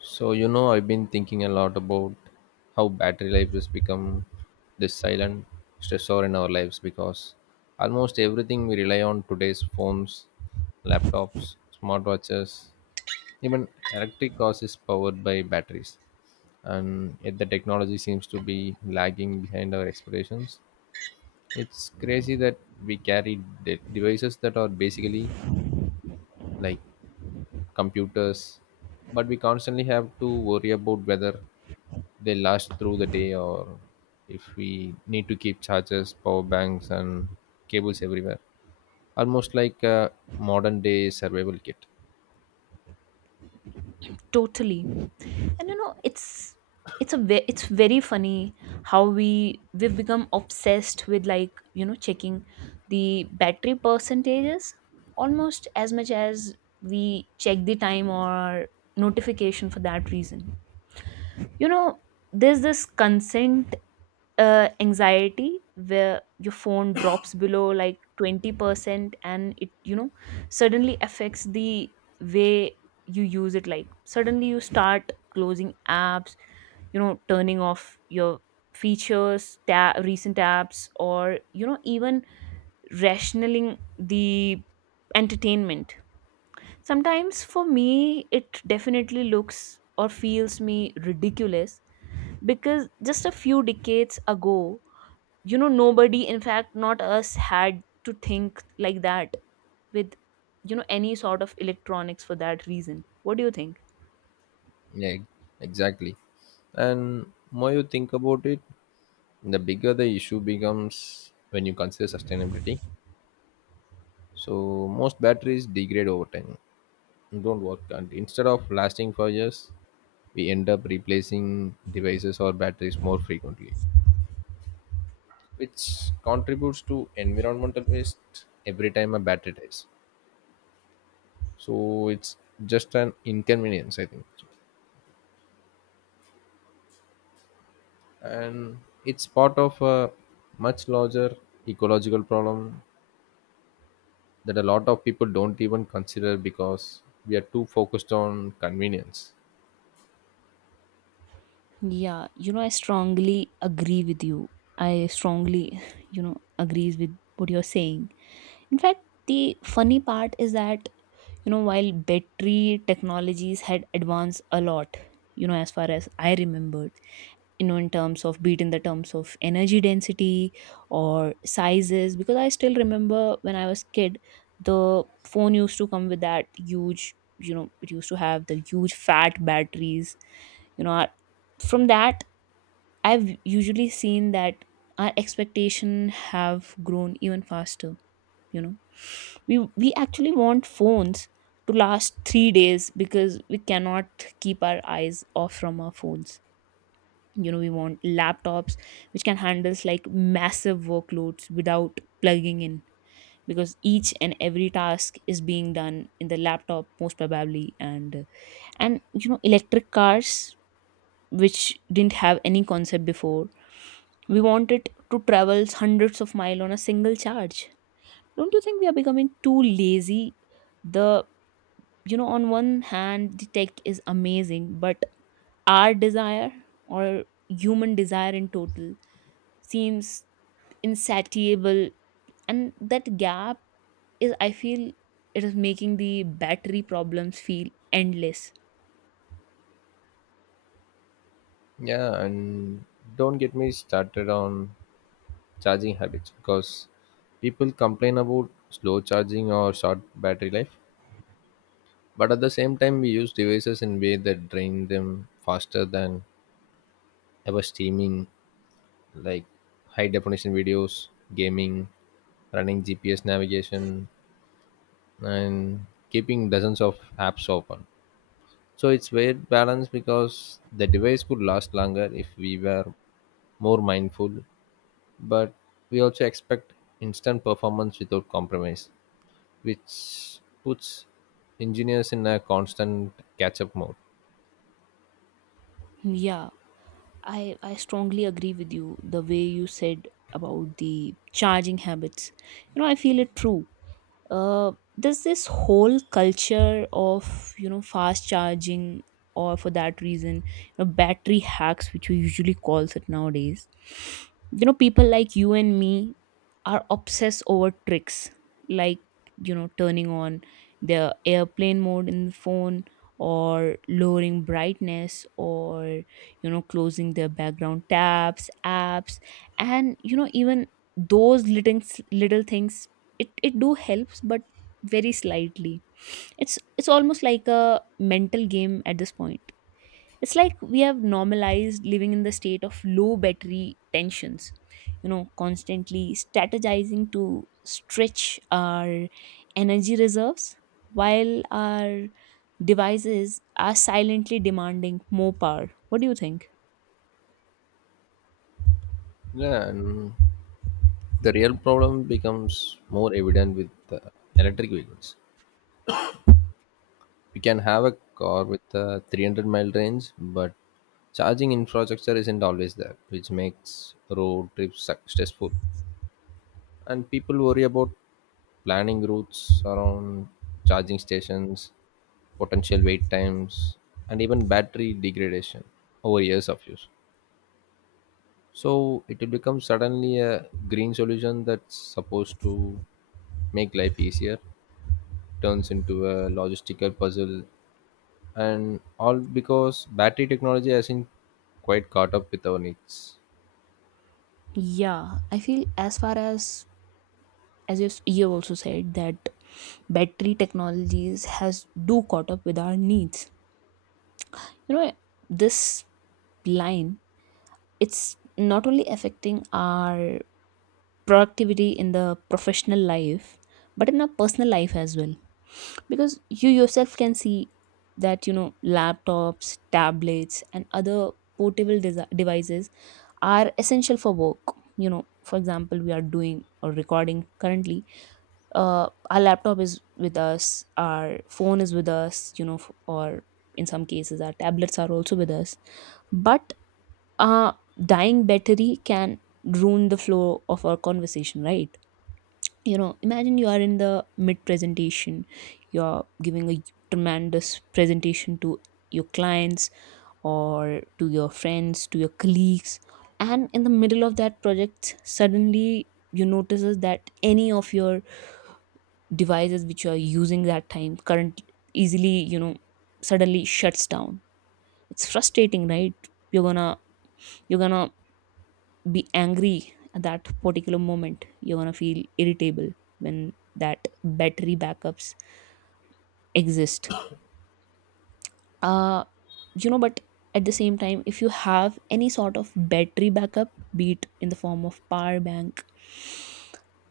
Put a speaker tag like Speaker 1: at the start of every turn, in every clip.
Speaker 1: So, you know, I've been thinking a lot about how battery life has become this silent stressor in our lives because almost everything we rely on today's phones, laptops, smartwatches, even electric cars is powered by batteries. And yet the technology seems to be lagging behind our expectations. It's crazy that we carry devices that are basically like computers, but we constantly have to worry about whether they last through the day or if we need to keep chargers, power banks, and cables everywhere, almost like a modern day survival kit.
Speaker 2: Totally. And you know It's it's very funny how we've become obsessed with checking the battery percentages almost as much as we check the time or notification for that reason. you know there's this consent anxiety where your phone drops below like 20% and it suddenly affects the way you use it. Like suddenly you start closing apps, turning off your features, recent apps, or even rationaling the entertainment. Sometimes for me it definitely looks or feels me ridiculous, because just a few decades ago, nobody, in fact not us, had to think like that with any sort of electronics for that reason. What do you think?
Speaker 1: Yeah, exactly. And more you think about it, the bigger the issue becomes when you consider sustainability. So most batteries degrade over time, don't work, and instead of lasting for years we end up replacing devices or batteries more frequently, which contributes to environmental waste every time a battery dies. So it's just an inconvenience, I think. And it's part of a much larger ecological problem that a lot of people don't even consider because we are too focused on convenience.
Speaker 2: Yeah, I strongly agree with you. I strongly, you know, agrees with what you're saying. In fact, the funny part is that, while battery technologies had advanced a lot, as far as I remembered, in terms of, be it in the terms of energy density or sizes, because I still remember when I was kid, the phone used to come with that huge, it used to have the huge fat batteries. you know I- from that I've usually seen that our expectation have grown even faster. you know we we actually want phones to last 3 days because we cannot keep our eyes off from our phones. We want laptops which can handle like massive workloads without plugging in, because each and every task is being done in the laptop most probably. And electric cars, which didn't have any concept before, we want it to travel hundreds of miles on a single charge. Don't you think we are becoming too lazy? The you know On one hand the tech is amazing, but our desire, or human desire in total, seems insatiable. And that gap is, I feel, it is making the battery problems feel endless.
Speaker 1: Yeah, and don't get me started on charging habits, because people complain about slow charging or short battery life, but at the same time, we use devices in way that drain them faster than ever: streaming, like high definition videos, gaming, running GPS navigation, and keeping dozens of apps open. So it's weird balance because the device could last longer if we were more mindful, but we also expect instant performance without compromise, which puts engineers in a constant catch up mode.
Speaker 2: Yeah, I strongly agree with you the way you said about the charging habits. I feel it true. There's this whole culture of fast charging, or for that reason, battery hacks, which we usually calls it nowadays. People like you and me are obsessed over tricks like, turning on the airplane mode in the phone, or lowering brightness, or closing their background tabs apps. And even those little, things, it do helps, but very slightly. It's almost like a mental game at this point. It's like we have normalized living in the state of low battery tensions, constantly strategizing to stretch our energy reserves, while our devices are silently demanding more power. What do you think?
Speaker 1: Yeah, and the real problem becomes more evident with electric vehicles. You can have a car with a 300-mile range, but charging infrastructure isn't always there, which makes road trips stressful. And people worry about planning routes around charging stations, potential wait times, and even battery degradation over years of use. So it will become suddenly a green solution that's supposed to make life easier, turns into a logistical puzzle, and all because battery technology hasn't quite caught up with our needs.
Speaker 2: Yeah, I feel as far as you have also said that battery technologies has do caught up with our needs. You know, this line, it's not only affecting our productivity in the professional life, but in our personal life as well, because you yourself can see that laptops, tablets and other portable desi devices are essential for work. you know for example, we are doing or recording currently, our laptop is with us, our phone is with us, or in some cases our tablets are also with us. But a dying battery can ruin the flow of our conversation, right? Imagine you are in the mid presentation, you're giving a tremendous presentation to your clients, or to your friends, to your colleagues, and in the middle of that project suddenly you notices that any of your devices which you are using that time current easily, suddenly shuts down. It's frustrating, right? You're gonna be angry at that particular moment, you're gonna feel irritable when that battery backups exist. uh but at the same time, if you have any sort of battery backup, be it in the form of power bank,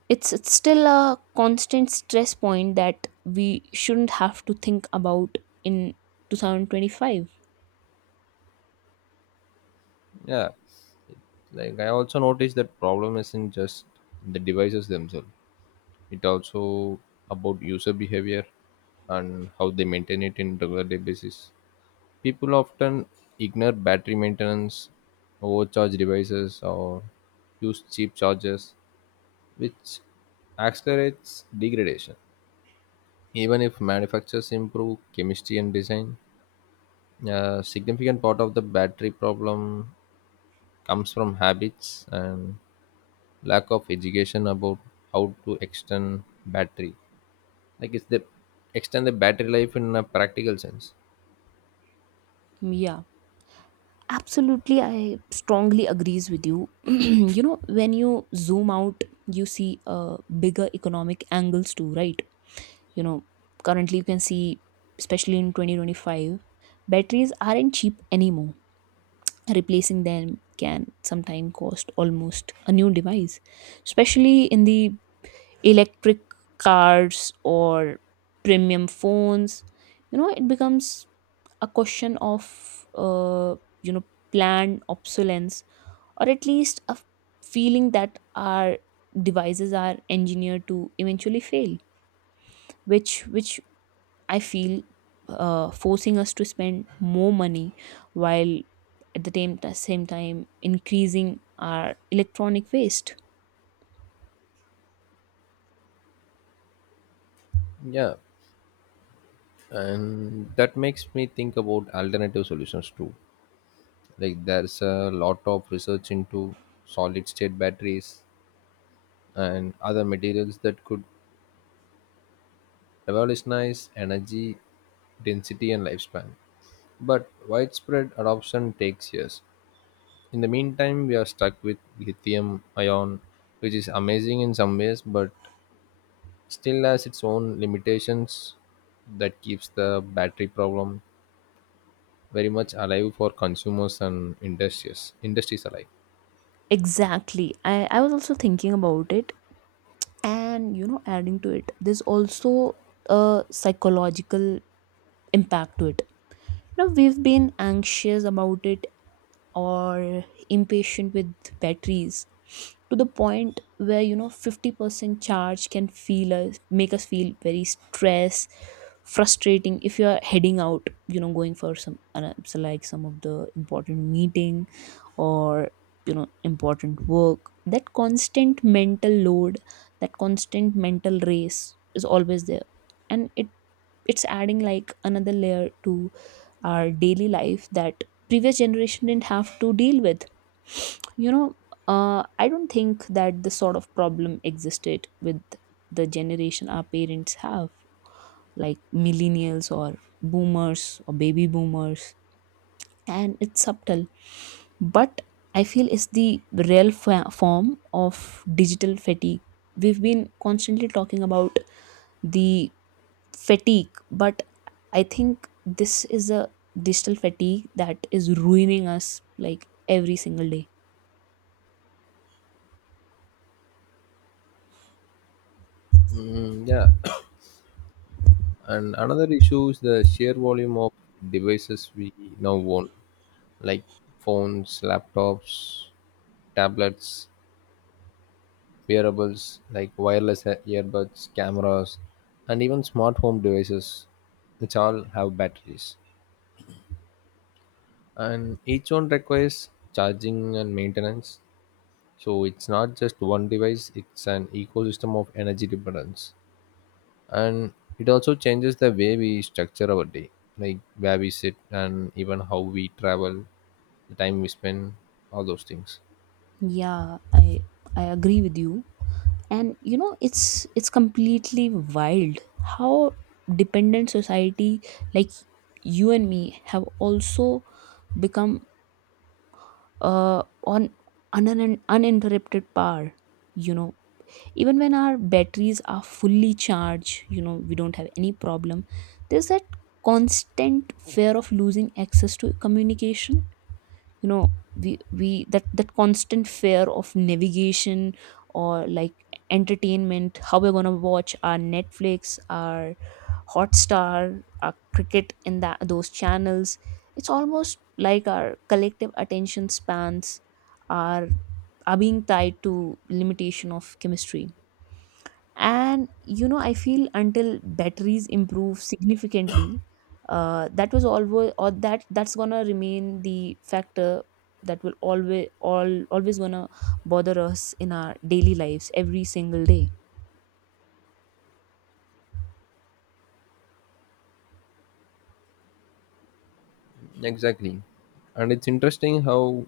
Speaker 2: it's still a constant stress point that we shouldn't have to think about in 2025.
Speaker 1: Yeah, like I also noticed that problem isn't just the devices themselves, it also about user behavior and how they maintain it in regular day basis. People often ignore battery maintenance, overcharge devices, or use cheap chargers, which accelerates degradation. Even if manufacturers improve chemistry and design, a significant part of the battery problem comes from habits and lack of education about how to extend battery. Like it's the extend the battery life in a practical sense.
Speaker 2: Yeah, absolutely, I strongly agrees with you. You know, when you zoom out, you see bigger economic angles too, right? You know, currently you can see, especially in 2025, batteries aren't cheap anymore. Replacing them can sometimes cost almost a new device, especially in the electric cars or premium phones. You know, it becomes a question of you know planned obsolescence, or at least a feeling that our devices are engineered to eventually fail, which I feel forcing us to spend more money, while at the same time increasing our electronic waste.
Speaker 1: Yeah, and that makes me think about alternative solutions too. Like there's a lot of research into solid state batteries and other materials that could revolutionize energy density and lifespan. But widespread adoption takes years. In the meantime, we are stuck with lithium ion, which is amazing in some ways, but still has its own limitations that keeps the battery problem very much alive for consumers and industries alike.
Speaker 2: Exactly. I was also thinking about it. And, you know, adding to it, there's also a psychological impact to it. You know, we've been anxious about it, or impatient with batteries, to the point where 50% charge can feel us make us feel very stressed, frustrating, if you are heading out, going for some some of the important meeting, or important work. That constant mental load, that constant mental race is always there, and it's adding like another layer to our daily life that previous generation didn't have to deal with. you know I don't think that this sort of problem existed with the generation our parents have, like millennials, or boomers, or baby boomers. And it's subtle, but I feel it's the real form of digital fatigue. We've been constantly talking about the fatigue, but I think this is a digital fatigue that is ruining us like every single day.
Speaker 1: Mm, yeah, and another issue is the sheer volume of devices we now own, like phones, laptops, tablets, wearables like wireless earbuds, cameras, and even smart home devices, which all have batteries. And each one requires charging and maintenance. So it's not just one device, it's an ecosystem of energy dependence. And it also changes the way we structure our day, like where we sit and even how we travel, the time we spend, all those things.
Speaker 2: Yeah, I agree with you. And you know, it's completely wild how dependent society, like you and me, have also become on an uninterrupted power. You know, even when our batteries are fully charged, we don't have any problem. There's that constant fear of losing access to communication, you know we, that constant fear of navigation, or like entertainment, how we're going to watch our Netflix, our Hotstar, our cricket in that those channels. It's almost like our collective attention spans are, being tied to limitation of chemistry. And you know, I feel until batteries improve significantly, that was always, or that's gonna remain the factor, that will always, all always gonna bother us in our daily lives every single day.
Speaker 1: Exactly. And it's interesting how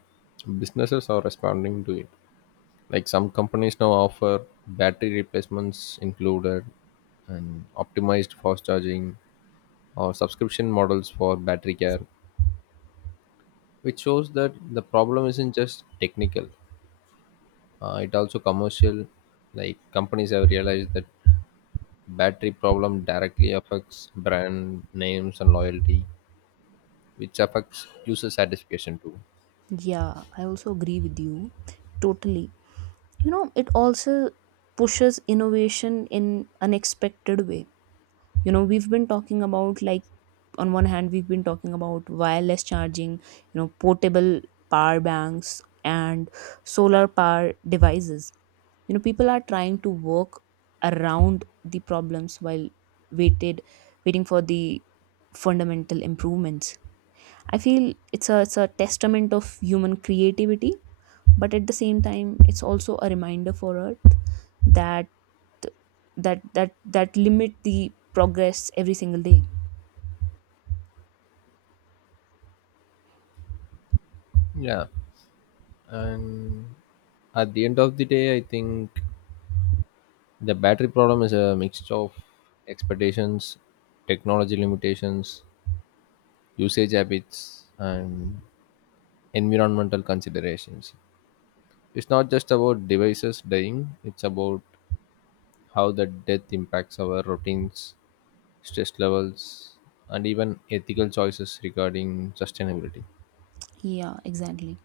Speaker 1: businesses are responding to it. Like some companies now offer battery replacements included and optimized fast charging or subscription models for battery care, which shows that the problem isn't just technical, it also commercial. Like companies have realized that battery problem directly affects brand names and loyalty, which affects user satisfaction too.
Speaker 2: Yeah, I also agree with you, totally. You know, it also pushes innovation in unexpected way. You know, we've been talking about, like, on one hand we've been talking about wireless charging, portable power banks, and solar power devices. You know, people are trying to work around the problems while waited waiting for the fundamental improvements. I feel it's a testament of human creativity, but at the same time, it's also a reminder for earth that that limit the progress every single day.
Speaker 1: Yeah, and at the end of the day, I think the battery problem is a mix of expectations, technology limitations, usage habits, and environmental considerations. It's not just about devices dying, it's about how the death impacts our routines, stress levels, and even ethical choices regarding sustainability.
Speaker 2: Yeah, exactly.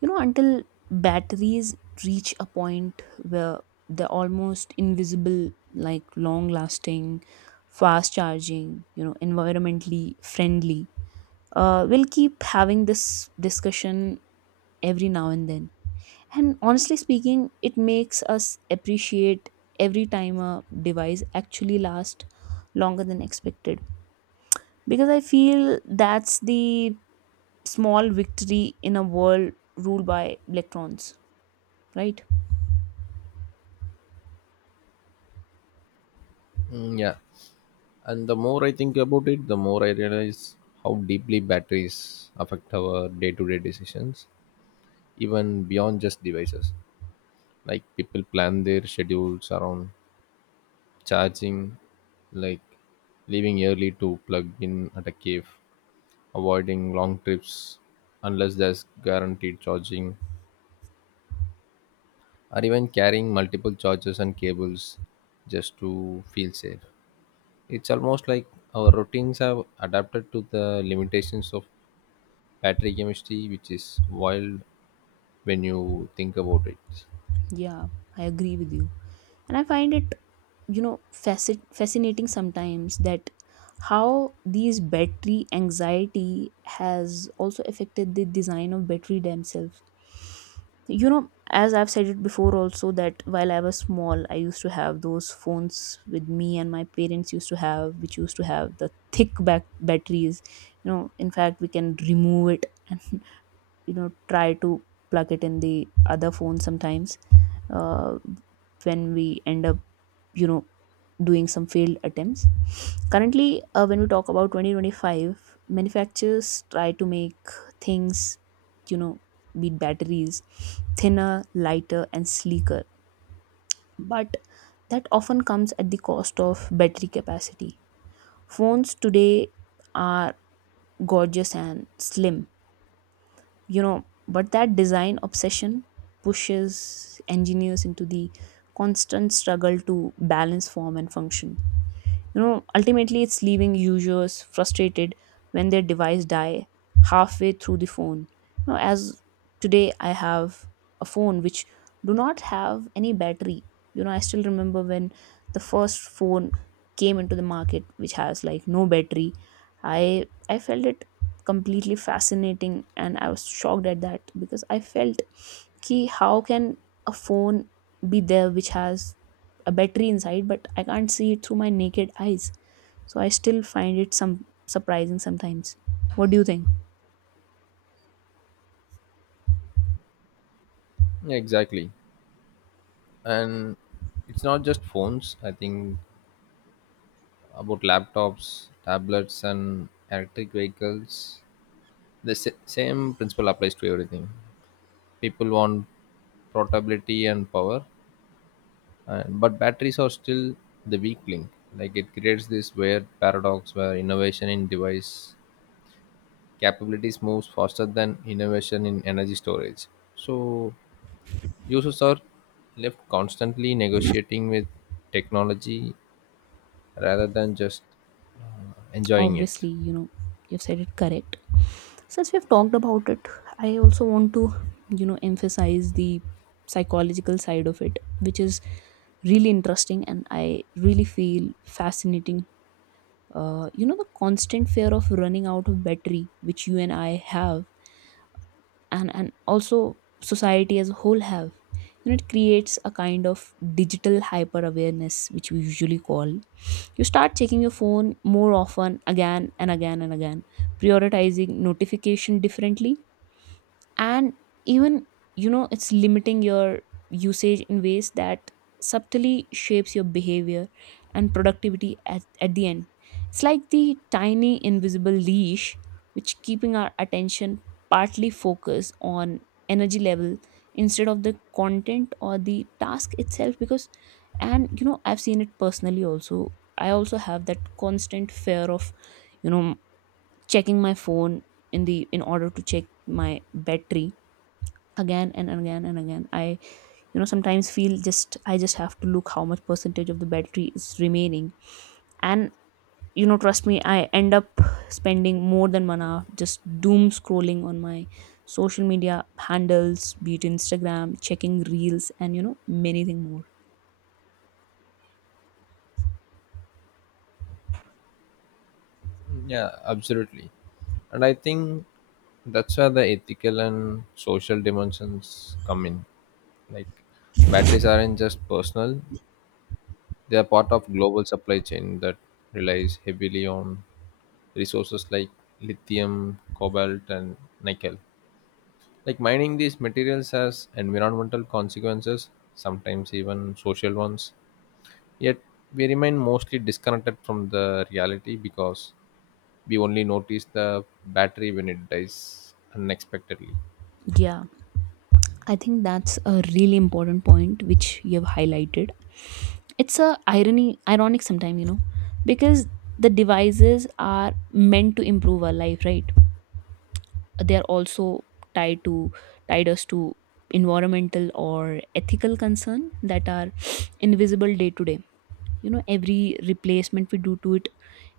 Speaker 2: You know, until batteries reach a point where they're almost invisible, like long lasting, fast charging, environmentally friendly, we'll keep having this discussion every now and then. And honestly speaking, it makes us appreciate every time a device actually lasts longer than expected, because I feel that's the small victory in a world ruled by electrons, right?
Speaker 1: Mm, yeah. And the more I think about it, the more I realize how deeply batteries affect our day to day decisions, even beyond just devices. Like people plan their schedules around charging, like leaving early to plug in at a cave, avoiding long trips unless there's guaranteed charging, or even carrying multiple chargers and cables just to feel safe. It's almost like our routines have adapted to the limitations of battery chemistry, which is wild when you think about it.
Speaker 2: Yeah, I agree with you. And I find it, you know, fascinating sometimes that how these battery anxiety has also affected the design of battery themselves. You know, as I've said it before also, that while I was small, I used to have those phones with me, and my parents used to have, which used to have the thick back batteries. You know, in fact, we can remove it and, try to plug it in the other phone sometimes uh, when we end up you know doing some failed attempts currently. When we talk about 2025, manufacturers try to make things, you know beat batteries, thinner, lighter and sleeker, but that often comes at the cost of battery capacity. Phones today are gorgeous and slim, you know, but that design obsession pushes engineers into the constant struggle to balance form and function. You know, ultimately it's leaving users frustrated when their device die halfway through the phone. You know, as today I have a phone which do not have any battery. You know, I still remember when the first phone came into the market which has like no battery. I felt it completely fascinating and I was shocked at that because I felt, key, how can a phone be there which has a battery inside but I can't see it through my naked eyes? So I still find it some surprising sometimes. What do you think?
Speaker 1: Yeah, exactly. And it's not just phones. I think about laptops, tablets, and electric vehicles. The same principle applies to everything. People want portability and power, and, but batteries are still the weak link. Like it creates this weird paradox where innovation in device capabilities moves faster than innovation in energy storage. So users are left constantly negotiating with technology rather than just enjoying it.
Speaker 2: Obviously, you know, you've said it correct. Since we've talked about it, I also want to, you know, emphasize the psychological side of it, which is really interesting and I really feel fascinating. You know, the constant fear of running out of battery, which you and I have, and also society as a whole have, you know, it creates a kind of digital hyper awareness, which we usually call. You start checking your phone more often, again and again and again, prioritizing notification differently, and even, you know, it's limiting your usage in ways that subtly shapes your behavior and productivity at the end. It's like the tiny invisible leash which keeping our attention partly focused on energy level instead of the content or the task itself, because, and you know, I've seen it personally also. I also have that constant fear of, you know, checking my phone in order to check my battery again and again and again. I, you know, sometimes feel just, I just have to look how much percentage of the battery is remaining. And you know, trust me, I end up spending more than 1 hour just doom scrolling on my social media handles, be it Instagram, checking reels, and you know, many thing more.
Speaker 1: Yeah, absolutely. And I think that's where the ethical and social dimensions come in. Like batteries aren't just personal, they are part of global supply chain that relies heavily on resources like lithium, cobalt, and nickel. Like mining these materials has environmental consequences, sometimes even social ones, yet we remain mostly disconnected from the reality because we only notice the battery when it dies unexpectedly.
Speaker 2: Yeah, I think that's a really important point which you have highlighted. It's a irony ironic sometimes, you know, because the devices are meant to improve our life, right? They are also tied to tied us to environmental or ethical concern that are invisible day to day. You know, every replacement we do to it,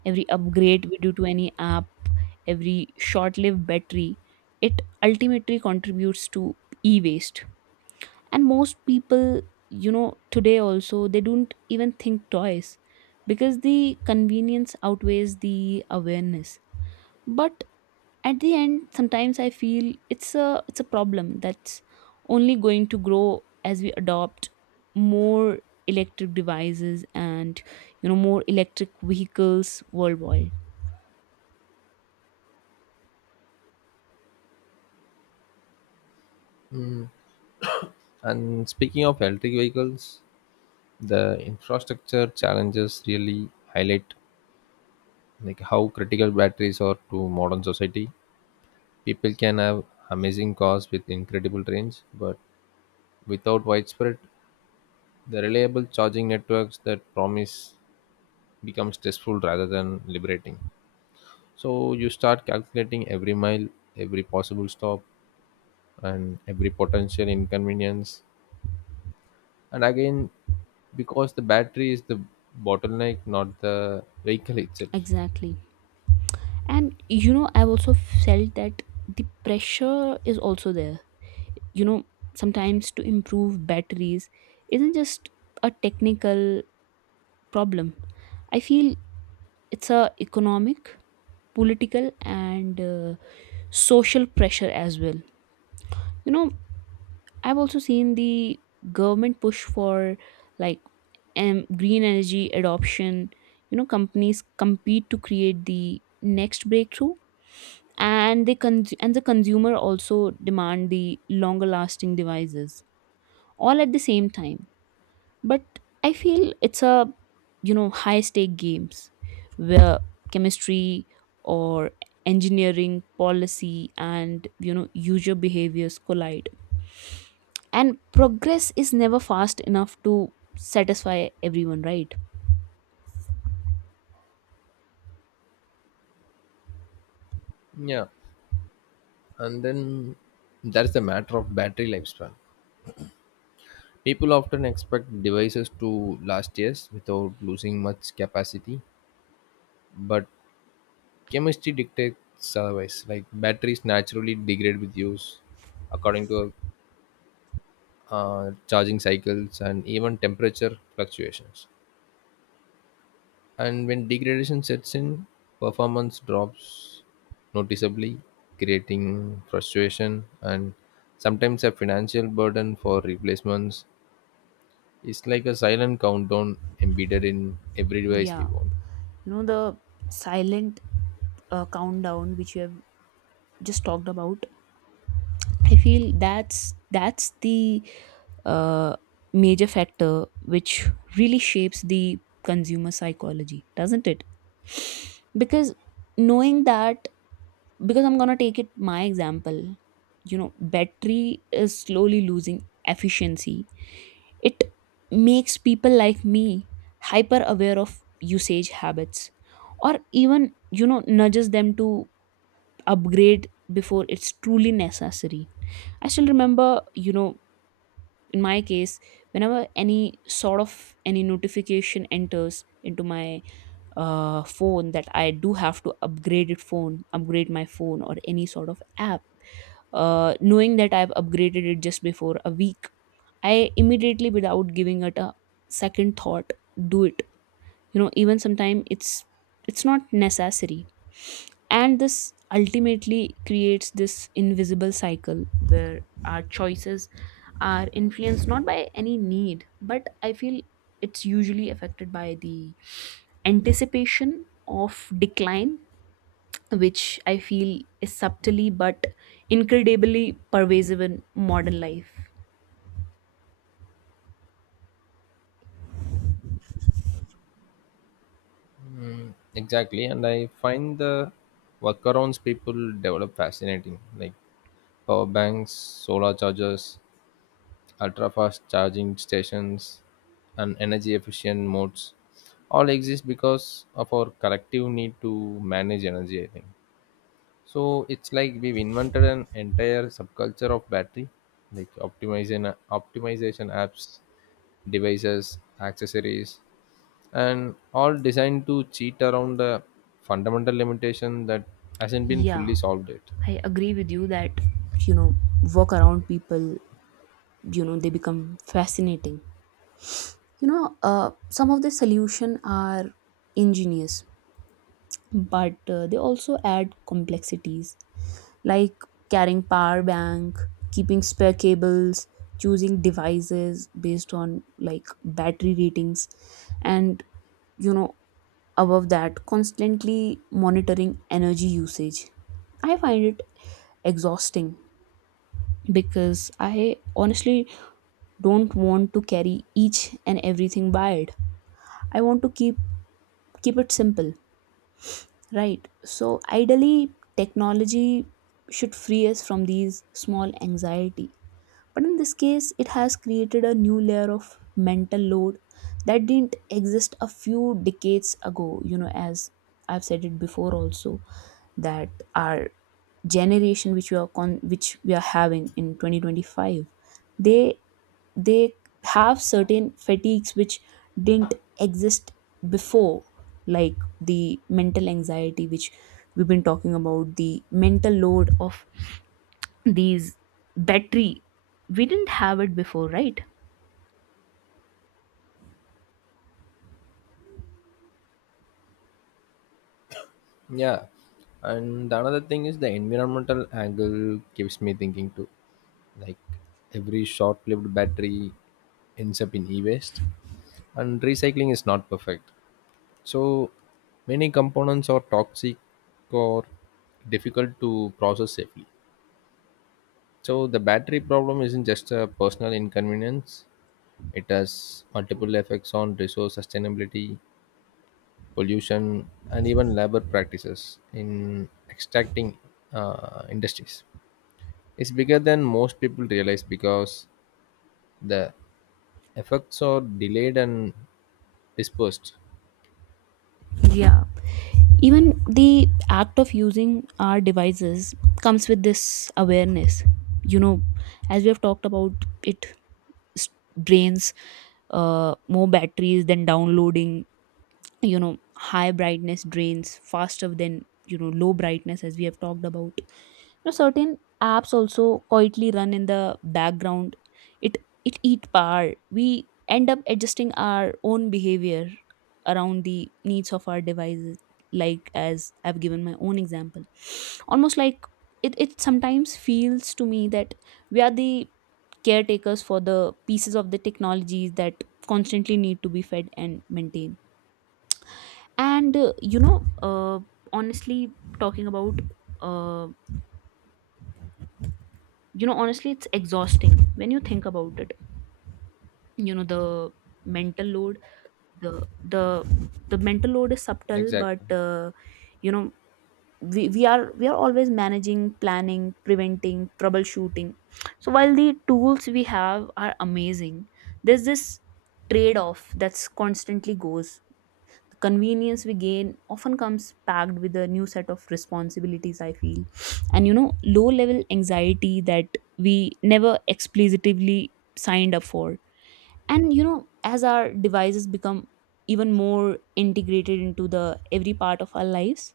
Speaker 2: every upgrade we do to any app, every short lived battery, it ultimately contributes to e waste. And most people, you know, today also they don't even think twice, because the convenience outweighs the awareness. But at the end, sometimes I feel it's a, it's a problem that's only going to grow as we adopt more electric devices and, you know, more electric vehicles worldwide.
Speaker 1: And speaking of electric vehicles, the infrastructure challenges really highlight like how critical batteries are to modern society. People can have amazing cars with incredible range, but without widespread, the reliable charging networks that promise become stressful rather than liberating. So you start calculating every mile, every possible stop, and every potential inconvenience, and again, because the battery is the bottleneck, not the vehicle itself.
Speaker 2: Exactly. And you know, I've also felt that the pressure is also there. You know, sometimes to improve batteries isn't just a technical problem. I feel it's a economic, political, and social pressure as well. You know, I've also seen the government push for, like, green energy adoption. You know, companies compete to create the next breakthrough, and and the consumer also demand the longer lasting devices all at the same time. But I feel it's a, you know, high stake games where chemistry or engineering, policy, and you know, user behaviors collide, and progress is never fast enough to satisfy everyone, right?
Speaker 1: Yeah, and then that's the matter of battery lifespan. People often expect devices to last years without losing much capacity, but chemistry dictates otherwise. Like batteries naturally degrade with use according to charging cycles and even temperature fluctuations. And when degradation sets in, performance drops noticeably, creating frustration and sometimes a financial burden for replacements. It's like a silent countdown embedded in every device we
Speaker 2: Yeah,
Speaker 1: want.
Speaker 2: you know, the silent, countdown which you have just talked about, I feel that's the uh, major factor which really shapes the consumer psychology, doesn't it? Because knowing that, because I'm gonna take it my example, you know, battery is slowly losing efficiency. It makes people like me hyper aware of usage habits, or even, you know, nudges them to upgrade before it's truly necessary. I still remember, you know, in my case, whenever any sort of any notification enters into my phone that I do have to upgrade upgrade my phone or any sort of app, knowing that I've upgraded it just before a week, I immediately, without giving it a second thought, do it. You know, even sometimes it's not necessary. And this ultimately creates this invisible cycle where our choices are influenced not by any need, but I feel it's usually affected by the anticipation of decline, which I feel is subtly but incredibly pervasive in modern life.
Speaker 1: Exactly, and I find the workarounds people develop fascinating, like power banks, solar chargers, ultra-fast charging stations, and energy-efficient modes all exist because of our collective need to manage energy. I think so. It's like we've invented an entire subculture of battery, like optimization apps, devices, accessories, and all designed to cheat around the fundamental limitation that hasn't been
Speaker 2: Yeah,
Speaker 1: fully solved yet.
Speaker 2: I agree with you that, you know, walk around people, you know, they become fascinating. You know, some of the solution are ingenious, but they also add complexities like carrying power bank, keeping spare cables, choosing devices based on like battery ratings and, you know, above that, constantly monitoring energy usage. I find it exhausting, because I honestly don't want to carry each and everything wired. I want to keep it simple, right? So ideally technology should free us from these small anxiety, but in this case, it has created a new layer of mental load that didn't exist a few decades ago. You know, as I've said it before also, that our generation which which we are having in 2025, they they have certain fatigues which didn't exist before, like the mental anxiety which we've been talking about, the mental load of these battery, we didn't have it before, right?
Speaker 1: Yeah, and the another thing is the environmental angle keeps me thinking too. Like every short-lived battery ends up in e-waste, and recycling is not perfect, so many components are toxic or difficult to process safely. So the battery problem isn't just a personal inconvenience, it has multiple effects on resource sustainability, pollution, and even labor practices in extracting, industries. It's bigger than most people realize because the effects are delayed and dispersed.
Speaker 2: Yeah. Even the act of using our devices comes with this awareness. You know, as we have talked about, it s- drains more batteries than downloading. You know, high brightness drains faster than, you know, low brightness, as we have talked about. Now, certain apps also quietly run in the background. It it eat power. We end up adjusting our own behavior around the needs of our devices. Like as I've given my own example, almost like it sometimes feels to me that we are the caretakers for the pieces of the technologies that constantly need to be fed and maintained. And you know, honestly, talking about uh, you know honestly, it's exhausting when you think about it. You know, the mental load, the the the mental load is subtle, but
Speaker 1: Exactly.
Speaker 2: you know, we are always managing, planning, preventing, troubleshooting. So while the tools we have are amazing, there's this trade off that's constantly goes. Convenience we gain often comes packed with a new set of responsibilities, I feel, and you know, low level anxiety that we never explicitly signed up for. And you know, as our devices become even more integrated into the every part of our lives,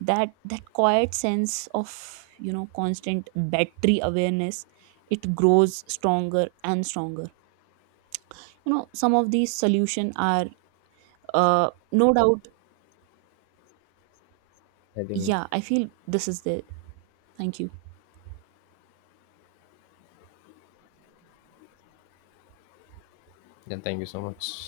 Speaker 2: that quiet sense of, you know, constant battery awareness, it grows stronger and stronger. You know, some of these solution are, no doubt.
Speaker 1: I think
Speaker 2: Yeah, I feel this is the. Thank you.
Speaker 1: then thank you so much.